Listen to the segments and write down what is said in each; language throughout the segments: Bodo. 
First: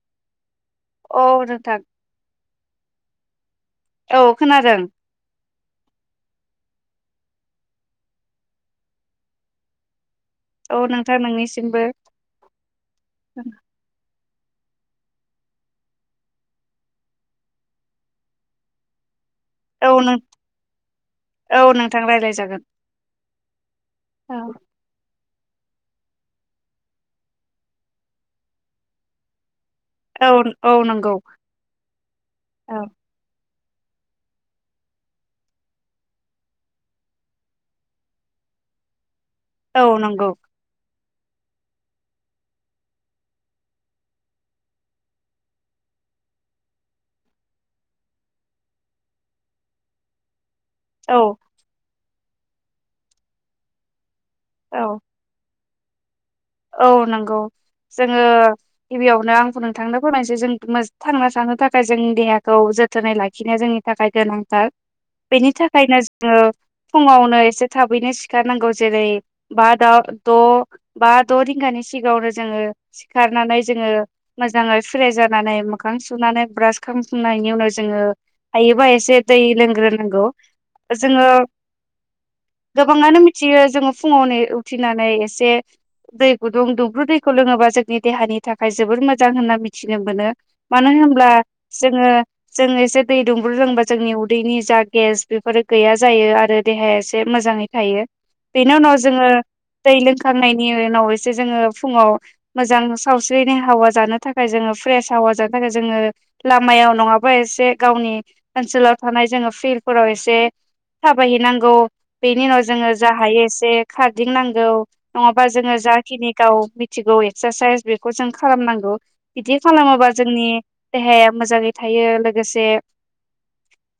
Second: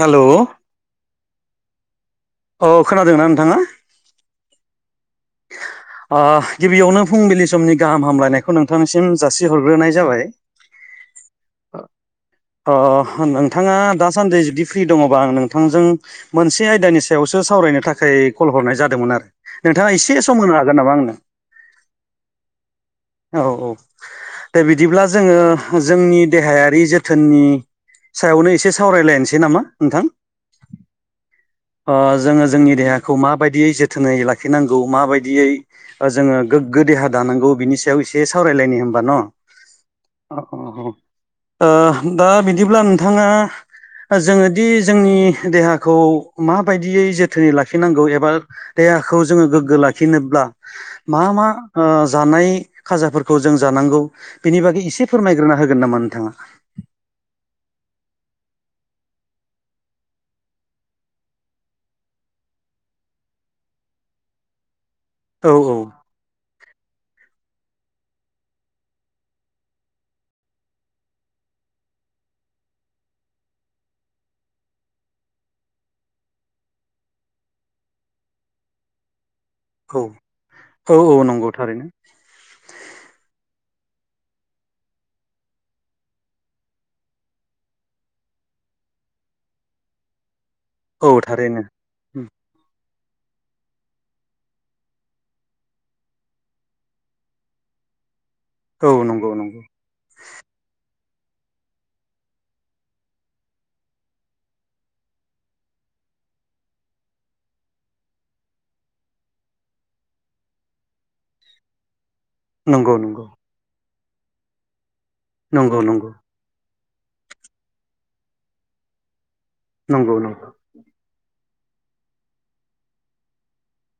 हेलौ औ नोंथां। अ खोनादोंना नोंथाङा? औ खोनादों। ओ गिबियावनो फुंबिलि समनि गाहाम हामलायनायखौ नोंथांनिसिम जासिहरग्रोनाय जाबाय। औ नोंथां नोंनिसिमबो अ नोंथाङा दासान्दै इदि फ्रि दङबा आं नोंथांजों मोनसे आयदानि सायावसो सावरायनो थाखाय कल हरनाय जादोंमोन आरो औ नोंथाङा एसे नों सम होनो हाग औ नोंथां रायज्लाय जागोन औ औ दे औ बिदिब्ला जोङो जोंनि देहायारि जोथोननि सायावनो एसे सावरायलायनोसै नामा नोंथां औ नंगौ ओ जोङो जोंनि औ देहाखौ मा बायदियै जोथोनै लाखिनांगौ माबायदियै ओ जोङो गोग्गो देहा दानांगौ बिनि सायाव एसे सावरायलायनो होनबा न' ओ औ नंगौ अ ह ओ दा बिदिब्ला नोंथाङा जोङोदि जोंनि देहाखौ माबायदियै जोथोनै लाखिनांगौ एबा दे देहाखौ जोङो गोग्गो लाखिनोब्ला औ मा मा जानाय खाजाफोरखौ जों जानांगौ बिनि बागै औ एसे फोरमायग्रोना होगोन नामा नोंथाङा औ नंगौ जोङो गिबियावनो आंखौ नोंथांनो फोरमायसै जों थांना थानो थाखाय जोंनि देहाखौ जोथोनै लाखिनाया जोंनि थाखाय गोनांथार औ बेनि औ थाखायनो जोङो फुङावनो से थाबैनो सिखारनांगौ जेरै बा दा द' बा द' रिंगानि सिगाङावनो जोङो सिखारनानै जोङो मोजाङै फ्रेज जानानै मोखां सुना ब्रास खालामनायनि उनाव जोङो हायोबा एसे दै औ लोंग्रोनांगौ औ औ जोङो नंगौ थारैनो गोबाङानो मिथियो जोङो फुङावनो उथिनानै एसे दै गुदुं दुंब्रु दैखौ लोङोबा जोंनि देहानि थाखाय जोबोर मोजां होनना मिथिनो मोनो मानो औ होनब्ला थारैनो जोङो जों एसे दै दुंब्रु रोंबला जोंनि उदैनि जा गेस बेफोरो गैया जायो आरो देहाया एसे मोजाङै थायो बेनि औ उनाव जोङो नंगौ नंगौ दै लोंखांनायनि उनाव एसे जोङो फुङाव मोजां सावस्रिनि हावा जानो थाखाय जोङो फ्रेस हावा जानो थाखाय जों ङो लामायाव नङाबा एसे गावनि ओनसोलाव थानाय जोङो फिल्डफोराव एसे थाबायहैनांगौ बेनि उनाव जोङो नंगौ जा नंगौ हायो एसे खारदिंनांगौ नङाबा जोङो नंगौ नंगौ जाखिनि गाव थिगौ एक्सारसाइस बेखौ जों खालामनांगौ बिदि खालामोबा नंगौ जोंनि नंगौ देहाया मोजाङै थायो लोगोसे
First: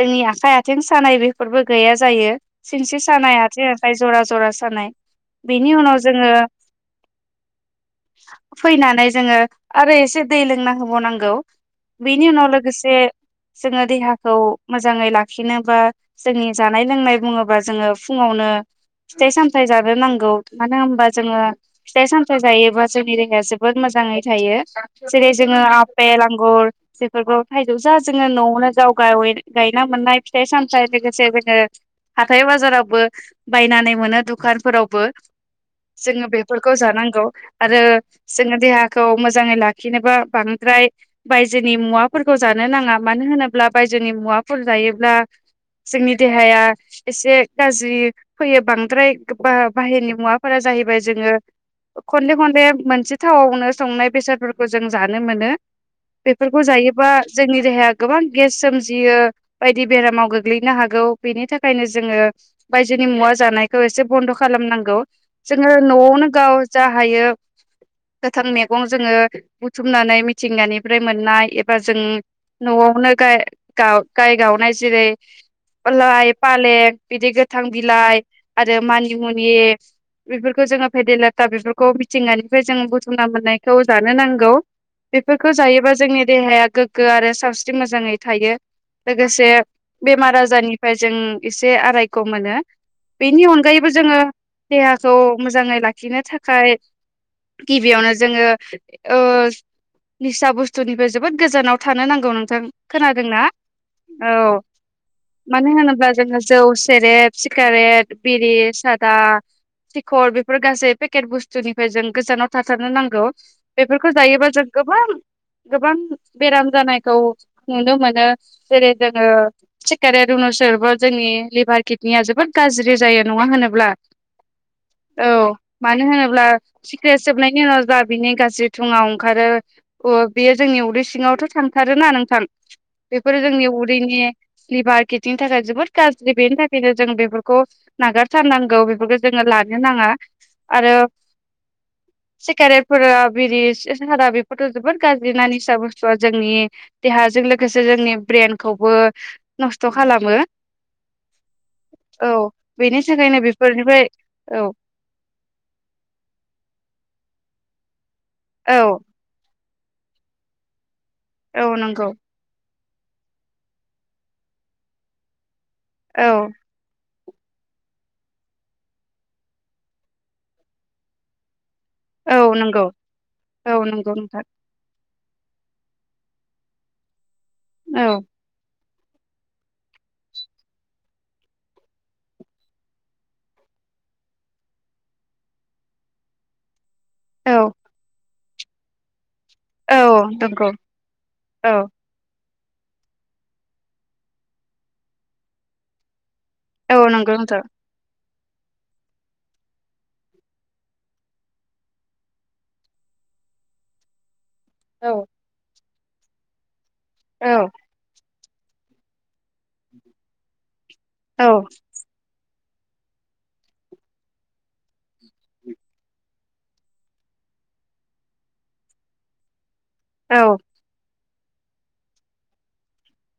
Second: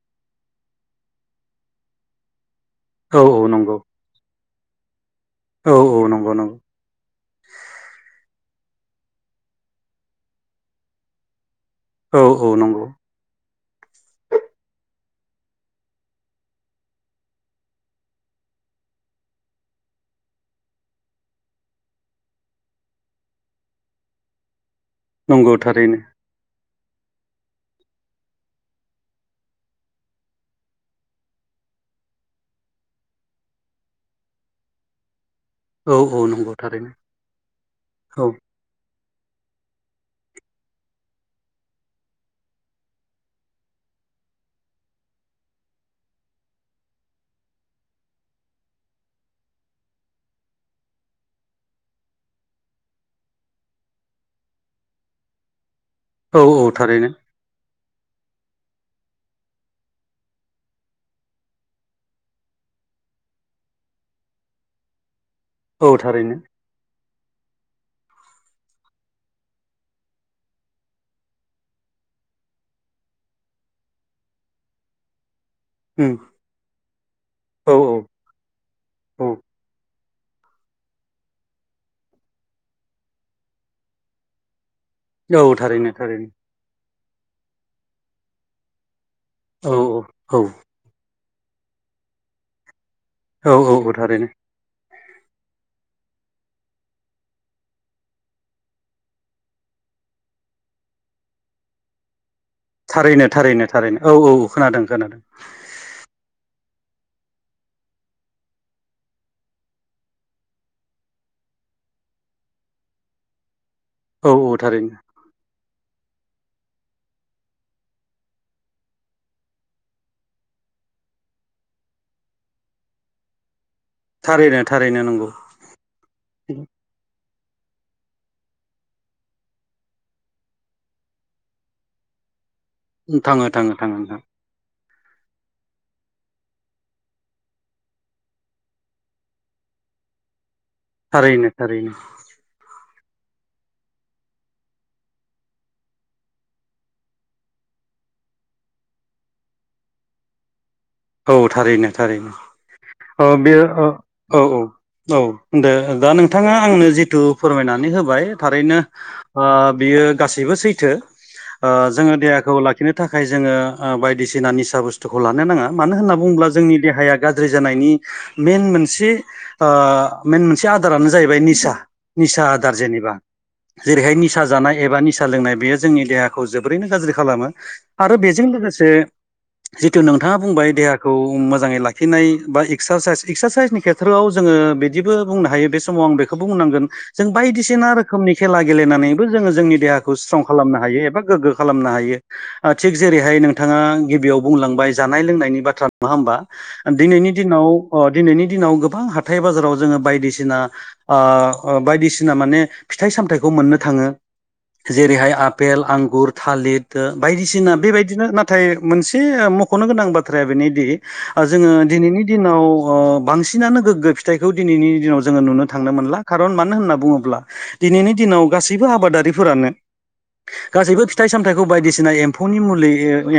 जोंनि आखाइ आथिं सानाय बेफोरबो गैया जायो सिंस्रि औ सानाय औ आथिं नंगौ आखाय जरा जरा सानाय औ बेनि औ उनाव जों नंगौ नंगौ फैनानै जोङो आरो एसे दै लोंना होबावनांगौ औ बिनि औ उनाव नंगौ लोगोसे जोङो देहाखौ मोजाङै लाखिनोबा जोंनि जानाय लोंनाय बुङोबा जोङो फुङावनो ङो फिथाइ सामथाय जानो नांगौ मानो होनबा जोङो फिथाइ सामथाइ जायोबा जोंनि देहाया जोबोद मोजाङै थायो जेरै नंगौ जोङो थारैनो आपेल आंगुर बेफोरखौ थाइजौ जा जोङो न'आवनो गाव गावे गायना मोननाय फिथाइ सामथायाइ लोगोसे जोङो हाथाय बाजारावबो बायनानै मोनो दुखानफोरावबो औ औ जोङो नंगौ बेफोरखौ थारैनो जानांगौ आरो औ जोङो देहा खौ मोजाङै लाखिनोबा बांद्राय बायजोनि मुवाफोरखौ जानो नाङा मानो होनोब्ला बायजो जोंनि मुवाफोर जायोब्ला जोंनि देहाया एसे गाज्रि फैयो बांद्राय बा बाहेरनि मुवाफोरा जाहैबाय जोङो खनले खनले मोनसे थावआवनो संनाय बेसादफोरखौ जों जानो मोनो औ बेफोरखौ थारैनो जायोबा जोंनि देहाया गोबां गेस सोमजियो बायदि बेरामाव गोग्लैनो हागौ बेनि थाखायनो जोङो बायजो नि मुवा जानायखौ एसे बन्द' खालामनांगौ जोङो औ न'आवनो थारैनो गाव जा हायो गोथां मैगं जोङो बुथुमनानै मिथिंगानिफ्राय मोननाय एबा जों न'आवनो गाय गाय गावनाय जेरै उम लाइ फालें बिदि गोथां औ बिलाइ आरो औ मानिमुनि बेफोरखौ जोङो फेदलाथा बेफोरखौ मिथिंगानिफ्राय जोङ बुथुमना मोननायखौ जानो नांगौ। औ बेफोरखौ थारैनो जायोबा जोंनि थारैनो देहाया गोग्गो आरो सावस्रि मोजाङै थायो। लोगोसे औ बेमार औ आजारनिफ्राय जों एसे आरायख'' मोनो। बेनि औ औ अनगायैबो जोङो थारैनो देहाखौ मोजाङै लाखिनो थाखाय गिबियावनो जोङो ओ निसा बुस्थुनिफ्राय जोबोद गोजानाव थानो नांगौ नों थारैनो खोनादोंना थारैनो थारैनो औ खोनादों खोनादों मानो होनोब्ला जोङो जौ सि सेरेप सिकारेट बिरि सा दा सिखर बेफोर गासै पेकेट बुस्थुनिफ्राय जों गोजानाव थाथारनो नांगौ। बेफोरखौ औ जायोबा औ जों थारैनो गोबां गोबां बेराम जानायखौ नुनो मोनो जेरै जोङो सिखारेत [inaudible] जोंनि लिभार किडनिया जोबोद गाज्रि जायो नङा होनोब्ला औ थारैनो थारैनो नंगौ मानो होनोब्ला सिक्रे सोबनायनि उनाव जा बिनि गाज्रि मुङा ओंखारो बियो जोंनि उदै सिङावथ' थांथारोना नोंथां। बेफोरो थाङो जोंनि थाङो थाङो नोंथां उदैनि लिभार किटनिनि थाखाय जोबोद गाज्रि बेनि थाखायनो जों बेफोरखौ नागारथारनांगौ। जोङो लानो नाङा आरो थारैनो थारैनो सिगारेट फोरा बिरि सारा बेफोरथ' जोबोर गाज्रि ना निसा बुस्थुआ जोंनि देहाजों लोगोसे जोंनि ब्रेनखौबो नस्थ' खालामो। औ थारैनो औ थारैनो बेनि औ थाखायनो बे औ बेफोरनिफ्राय औ औ दे दा नोंथाङा आंनो जिथु फोरमायनानै होबाय थारैनो औ ओ बियो गासैबो सैथो औ ओ नंगौ जोङो देहाखौ ला खिनो थाखाय जोङो बायदिसिना निसा बुस्थुखौ लानो नाङा मानो होनना औ बुङोब्ला जोंनि देहाया गाज्रि जानायनि मेन मोनसे ओ मेन मोनसे आदारानो जाहैबाय निसा निसा औ आदार नंगौ जेनेबा औ नंगौ जेरैहाय निसा नोंथां जानाय एबा नि निसा लोंनाय बेयो जोंनि देहाखौ जोबोरैनो गाज्रि खालामो औ आरो बेजों लोगोसे जिथु नोंथाङा बुंबाय देहाखौ मोजाङै लाखिनाय बा एक्सारसाइस एक्सारसाइसनि खेथ्रआव जोङो बिदिबो बुं हायो बे समाव आं बेखौबो बुंनांगोन जों औ बायदिसिना रोखोमनि खेला गेलेनानै जोङो जोंनि औ देहाखौ स्ट्रं नंगौ खालामनो हायो एबा गोग्गो औ खालामनो हायो। ओ थिग जेरैहाय नोंथाङा गिबियाव बुंलांबाय जानाय लोंनायनि बाथ्रा नङा होमबा औ दिनैनि नंगौ नोंथां दिनाव ओ दिनैनि दिनाव गोबां हाथाय बाजाराव जोङो बायदिसिना ओ बायदिसिना माने फिथाइ सामथथायखौ मोननो थाङो। औ जेरैहाय आफेल आंगुर थालिर औ बायदिसिना बेबायदिनो ना थाय मोनसे मख'नो गोनां बाथ्राया बेनोदि औ जोङो दिनैनि दिनाव ओ बांसिनानो गोग्गो फिथाइखौ दिनैनि दिनाव जोङो नुनो थांनो मोनला खारन मानो होनना बुङोब्ला दिनैनि दिनाव गासैबो आबादारिफोरानो गासैबो फिथाइ सामथाइखौ बायदिसिना एम्फौनि मुलि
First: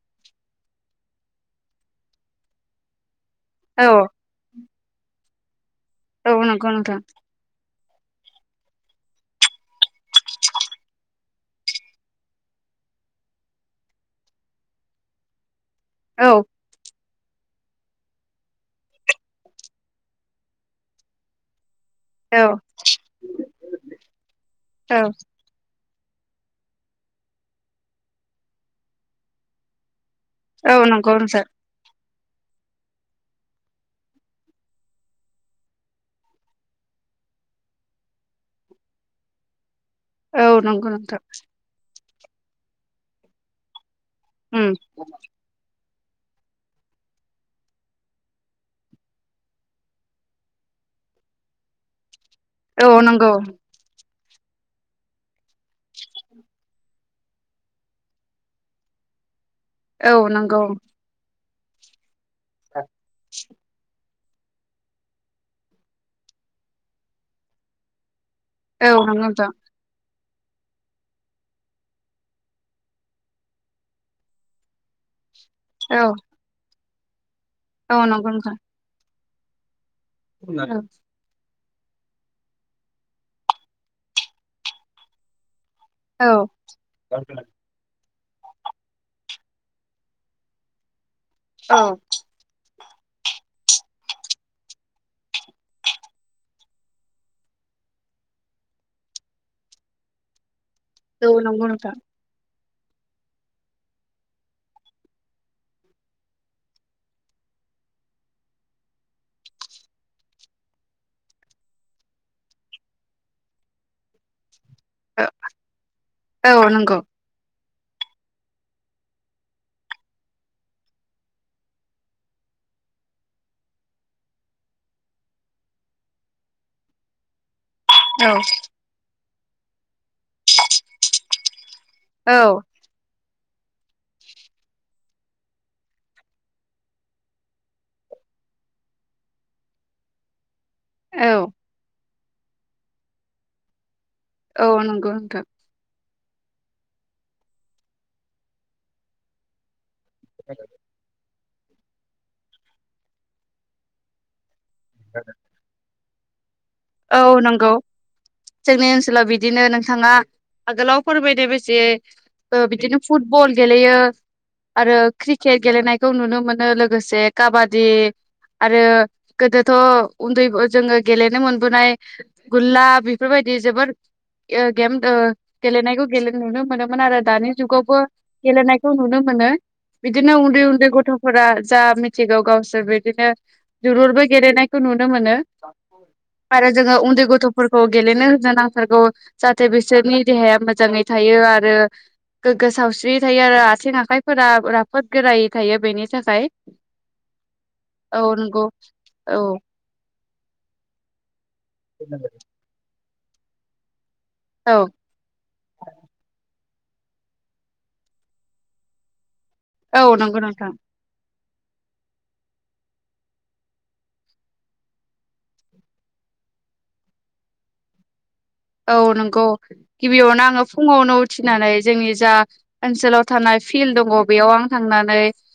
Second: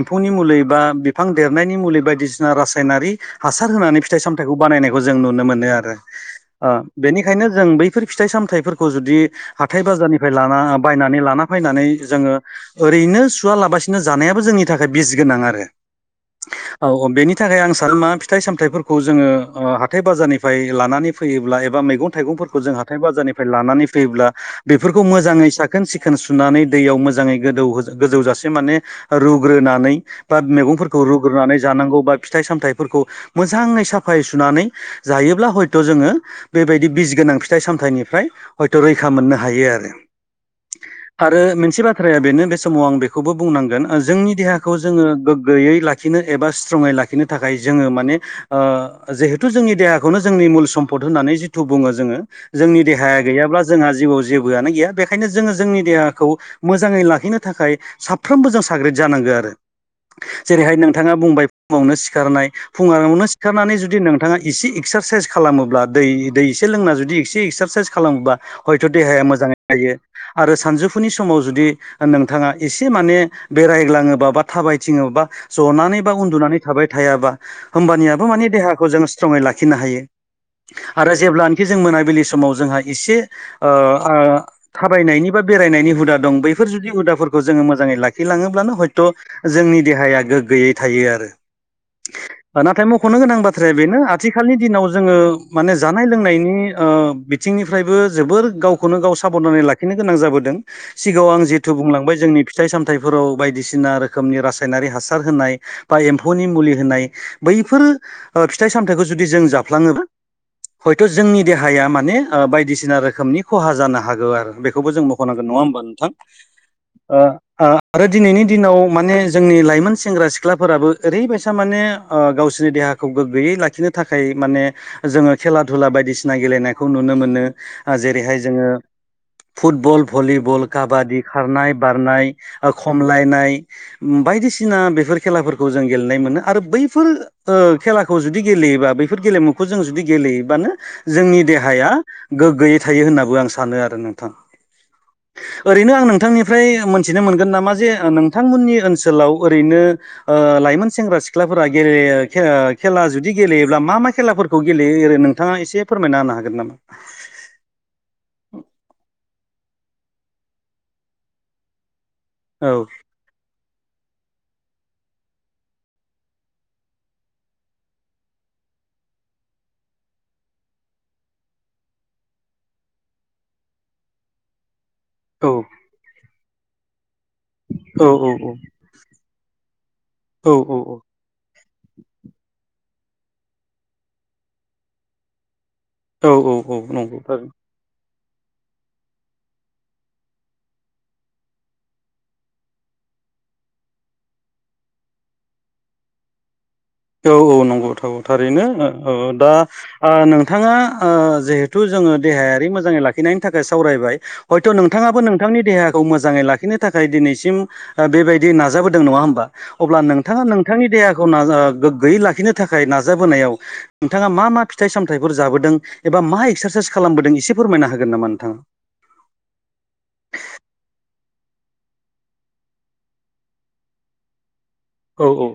एम्फौनि मुलि बा बि बिफां देरनायनि मुलि बायदिसिना रासायनारि हासार औ होनानै औ फिथाइ सामथायाइखौ बानायनायखौ जों नुनो मोनो आरो औ नंगौ ओ नोंथां बेनिखायनो जों बै फोर फिथाइ सामथाइफोरखौ जुदि हाथाय बाजारनिफ्राय लाना बायनानै लाना फैनानै जोङो ओ रैनो सुवा लाबसिनो जानायाबो जोंनि थाखाय बिस गोनां आरो औ औ बेनि नि थाखाय आं सानो मा फिथाइ सामथथायफोरखौ जोङो हाथाय बाजारनिफ्राय लानानै फैयोब्ला एबा मै आं औ थाइगंफोरखौ जों हा बाजारनिफ्राय लानानै औ फैफोरखौ मोजाङै सा खोन सिखोन सुनानै दैयाव मोजाङै गोदौ गोजौ जासे माने रुग्रोनानै बाद- औ मैगंफोरखौ नंगौ नोंथां रुग्रोनानै जानां गौ बा फिथाय सामथाय फोरखौ मोजाङै साफायै सुनानै जायोब्ला हयथ जोङो बेबादिनो बिस गोनां फिथाइ सामथाइनिफ्राय हयथ' रैखा मोननो हायो आरो। औ नंगौ नोंथां। आरो मोनसे बाथ्राया बेनो बे समाव आं बेखौबो बुंनांगोन जोंनि उम देहाखौ जोङो गोग यै लाखिनो एबा स्ट्रंयै लाखिनो थाखाय जोङो मान जिहेथु जोंनि देहाखौनो जोंनि सम्पद होननानै जिथु बुङो जोङो जोंनि औ देहाया नंगौ गैयाबा जोंहा जिउवाव जेबोआनो गैया बेखायनो जोङो जोंनि देहाखौ मोजाङै लाखिनो थाखाय साफ्रोमबो जों साग्रिद जानांगोन। औ नंगौ जेरैहाय नोंथाङा बुंबाय फुङावनो सिखारनाय फुङावनो सिखारनानै जुदि नों थाङा एसे एक्सारसाइस खालामोब्ला दै दै एसे लोंना जुदि एसे एक्सारसाइस खालामोब्ला हयथ' औ नंगौ देहाया नोंथां मोजाङै थायो। आरो सानजौफुनि समाव जुदि ओ नोंथाङा एसे माने बेरायग्लाङोबा बा थाबाय थिङोबा जनानै औ बा उन्दुनानै थाबाय थायाबा होमबा औ नियाबो नंगौ मानि नोंथां देहाखौ जों लाखिनो हायो। औ आरो जेब्ला जों मोनाबिलि समाव जोंहा एसे ओ ओ थाबायनायनि बा बेरायनायनि हुदा औ दं बैफोर जुदि हुदाफोरखौ जोङो मोजाङै लाखिलाङोब्लानो हयथ' जोंनि देहाया गोग्गोयै थायो आरो। औ नाथाय मख'नो गोनां बाथ्राया बेनो आथिखालनि दिनाव जोङो माने जानाय लोंनायनि ओ बिथिंनिफ्रायबो जोबोर गावखौनो गाव साबधानै लाखिनो गोनां जाबोदों। सिगाङाव औ आं नंगौ जिहेथु नोंथां बुंलांबाय जोंनि फिथाइ सामथाइफोराव बायदिसिना रो खोमनि रासायनारि हासार होनाय बा एम्फौनि मुलि होनाय बैफोर ओ फिथाइ सामथाइखौ जों जुदि जों जाफ्लाङोबा हयथ' जोंनि देहाया माने ओ बायदिसिना रोखोमनि खहा जानो हागौ आरो बे खौबो जों मख'नांगोन नङा होमबा नोंथां? औ नंगौ ओ ओ आरो दिनैनि दिनाव माने जोंनि लाइमोन सेंग्रा सिख्लाफोराबो ओरैबायसा माने ओ गावसोरनि देहाखौ गोग्गोयै लाखिनो थाखाय माने जोङो खेला धुला बायदिसिना गेलेनायखौ नुनो मोनो। ओ औ जेरैहाय जोङो फुटबल भलिबल, काबादि, खारनाय, बारनाय औ ओ खमलायनाय। ओ बायदिसिना बेफोर खेलाफोरखौ जों गेलेनाय मोनो आरो बैफोर ओ खेलाखौ जुदि गेले योबा बेफोर गेलेमुखौ जों जुदि गेलेयोब्लानो जोंनि देहाया गोग्गोयै थायो होननाबो आं सानो आरो नो थां। औ नंगौ नोंथां ओरैनो आं नोंथांनिफ्राय मोनथिनो मोनगोन नामा जे नोंथांमोननि ओनसोलाव ओरैनो ओ लाइमोन सेंग्रा सि ख्लाफोरा गेरेयो खेरा खेला जुदि गेलेयोब्ला मा मा खेलाफोरखौ गेलेयो ओरै नोंथाङा एसे फोरमायना होनो हागोन नामा? औ नंगौ जोंनि ओनसोलाव बिदिनो नोंथाङा आगोलाव फोरमायनाय बेसे औ बिदिनो फुटबल गेलेयो आरो क्रिकेट गेलेनायखौ नुनो मोनो लोगोसे काबादि आरो गोदोथ' उन्दै जोङो गेलेनो मोन बोनाय गुल्ला बेफोरबायदि जोबोद ओ गेम ओ औ गेलेनायखौ गेल नुनो मोनोमोन आरो दानि जुगावबो औ औ गेलेनायखौ नुनो मोनो। बिदिनो औ उन्दै औ उन्दै औ गथ'फोरा जा मिथिगौ गावसोर बे बिदिनो जोलुरबो गेलेनायखौ नुनो मोनो। औ आरो औ जोङो नंगौ उन्दै थारैनो गथ'फोरखौ गेलेनो नांथारगौ जाहाथे बिसोरनि देहाया मोजाङै थायो आरो गोग्गो सावस्रि थायो आरो आथिं आखाइफोरा राफोद गोरायै थायो बेनि थाखाय। औ औ नंगौथौ औ थारैनो नंगौ औ दा ओ नोंथाङा ओ जिहे थु जोङो देहायारि मोजाङै लाखिनायनि थाखाय सावरायबाय। हयथ' औ नोंथाङाबो नोंथांनि देहाखौ मोजाङै लाखिनो थाखाय दिनैसिम बेबायदि नाजाबोदों नङा होमबा अब्ला औ नंगौ नोंथाङा नोंथां। नोंथांनि देहाखौ ना ओ गोग्गोयै लाखिनो थाखाय नाजाबोनायाव नोंथाङा मा मा फिथाइ-सामथायफोर जाबोदों एबा मा एक्सारसाइस साइस खालामबोदों एसे फोरमायनो हागोन नामा? नोंथाङा औ नंगौ गिबियावनो आङो फुङावनो उ थिनानै जोंनि जा ओनसोलाव थानाय फिल्ड दङ बेयाव आं थांनानै औ औ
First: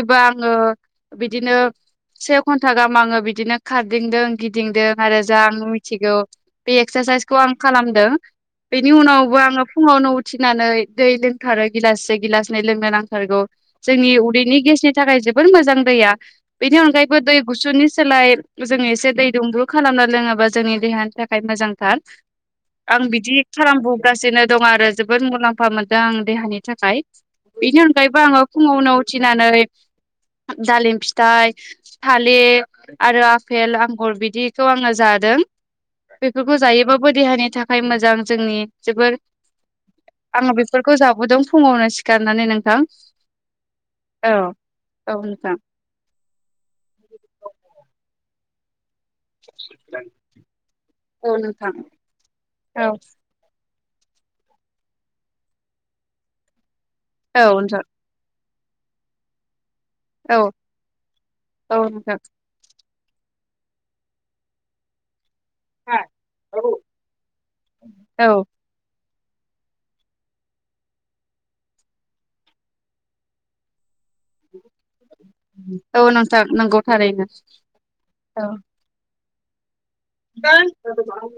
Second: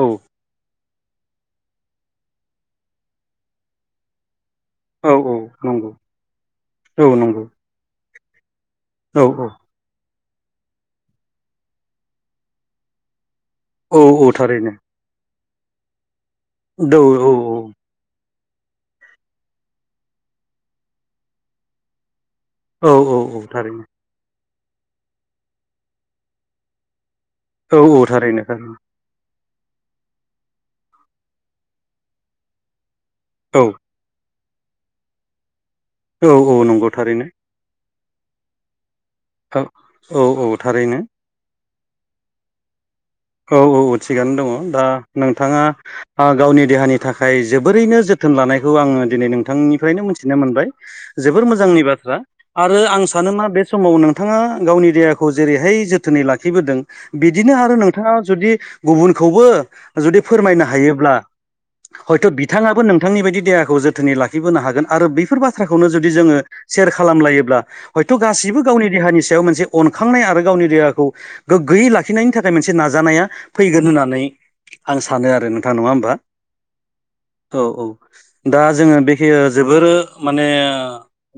औ आङो बिदिनो से घन्टा गाहाम आङो बिदिनो खारदिंदों। गिदिंदों औ आरो औ जा आं नंगौ मिथिगौ बे औ एक्सारसाइस नंगौ खालामदों बेनि औ उनावबो औ आङो फुङावनो उ थिनानै दै लोंथारो गिलाससे गिलासनै लोंनो नांथारगौ। औ जोंनि औ उदैनि थारैनो गेसनि थाखाय जोबोर मोजां दैया। बेनि औ अनगायैबो औ दै औ गुसुनि सोलाय जोङो एसे दै दुंब्रु खालामना लोङोबा जोंनि देहानि थाखाय मोजांथार। औ आं बिदि औ थारैनो खालामबोगासिनो दं आरो जोबोद मुलाम्फा मोनदों आं देहानि थाखाय। औ बेनि औ अनगायैबो आङो थारैनो थारैनो फुङावनो उथिनानै दालिम फिथाइ, थालिर आरो औ आफेल आंगुर बिदि थ' आङो जादों। औ बेफोरखौ औ नंगौ। जायोबाबो थारैनो देहानि थाखाय मोजां जोंनि जोबोर औ औ [inaudible] औ आङो बेफोरखौ थारैनो जाबोदों। फुङावनो सिखारनानै नोंथां। औ औ औ थिगानो दङ दा औ नोंथां नोंथाङा आ गावनि देहानि थाखाय जोबोरैनो जोथोन लानाय दिनै नोंथांनिफ्रायनो मिथिनो मोनबाय। औ जोबोर नोंथां मोजांनि बाथ्रा आरो औ आं सानो मा बे समाव नोंथाङा गावनि देहाखौ जेरैहाय जोथोनै लाखिबोदों औ बिदिनो आरो नोंथां नोंथ जुदि गुबुनखौबो जुदि औ फोरमायनो हायोब्ला औ नोंथां हयथ' बिथाङाबो नों नोंथांनि बायदि देहाखौ जोथोनै लाखिबोनो हागोन आरो बेफोर बाथ थ्राखौनो जुदि जोङो सेयार खालामायोब्ला हयथ' औ गासिबो गावनि देहानि सायाव मोनसे अनखांनाय आरो गावनि देहाखौ गोग्गोयै लाखिनायनि थाखाय मोनसे नाजानाया फैगोन होननानै नै आं सानो आरो। नोंथां नङा औ होमबा? नोंथां नंगौ थारैनो औ औ औ दा जोङो बे जोबोर माने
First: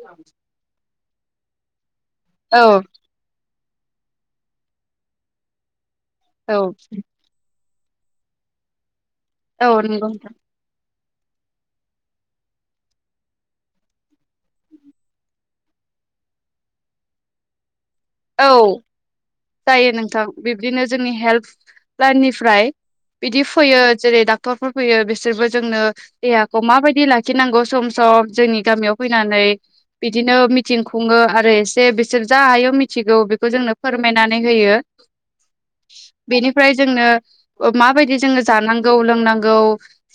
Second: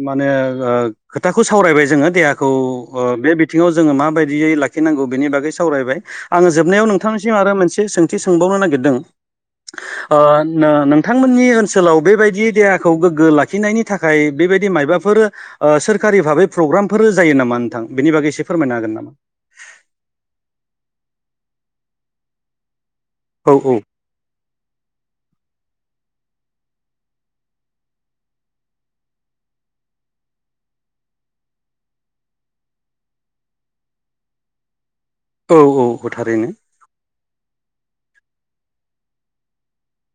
माने ओ खोथाखौ सावरायबाय जोङो देहाखौ औ ओ बे बिथिङाव जोङो माबायदियै लाखिनांगौ बेनि बागै सावरायबाय। आङो औ जोबनायाव नोंथांनिसिम आरो मोनसे सोंथि सोंबावनो नागिरदों औ नंगौ ओ नोंथां नो नों थांमोननि ओनसोलाव बेबायदि देहाखौ गोग्गो लाखिनायनि थाखाय बेबायदि मायाबाफोर ओ सोर कारि भाबै प्रग्रामफोर जायो नामा? बागै एसे औ फोरमायनो हागोन नामा? जायो नोंथां बिब्दिनो जोंनि हेल्प लाइननिफ्राय बिदि औ फैयो जेरै डाक्टरफोर फैयो बिसोरबो जोंनो देहाखौ माबायदि लाखिनांगौ सम सम जोंनि गामियाव फैनानै बिदिनो मिथिं खुङो आरो एसे बिसोर जा हायो मि मिथिगौ बेखौ जोंनो फोरमायनानै होयो। औ औ थारैनो बेनिफ्राय जोंनो माबायदि जोङो जानांगौ लोंनांगौ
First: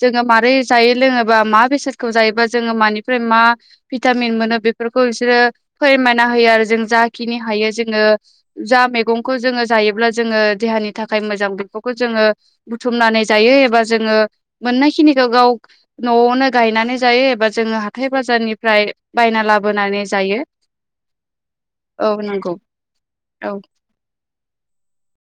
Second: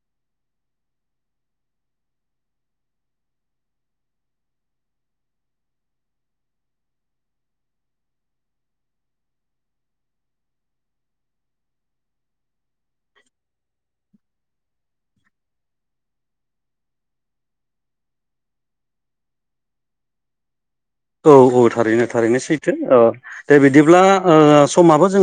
जोङो मारै जायै लोङोबा मा बेसादखौ जायोबा जों जोङो मानिफ्राय मा भिटामिन मोनो बेफोरखौ बिसोरो फोरमायना होयो आरो। जों जाखिनि हायो जोङो जा मैगंखौ जोङो जायोब्ला जोङो देहानि थाखाय मोजां बेफोरखौ जोङो बुथुमनानै जायो एबा जोङो मोननाय खिनिखौ गाव न'आवनो गायनानै जायो। जोङो हाथाय बाजारनिफ्राय बायना लाबोनानै जायो। औ औ थारैनो थारैनो सैथो। औ औ दे बिदिब्ला समाबो जोंहा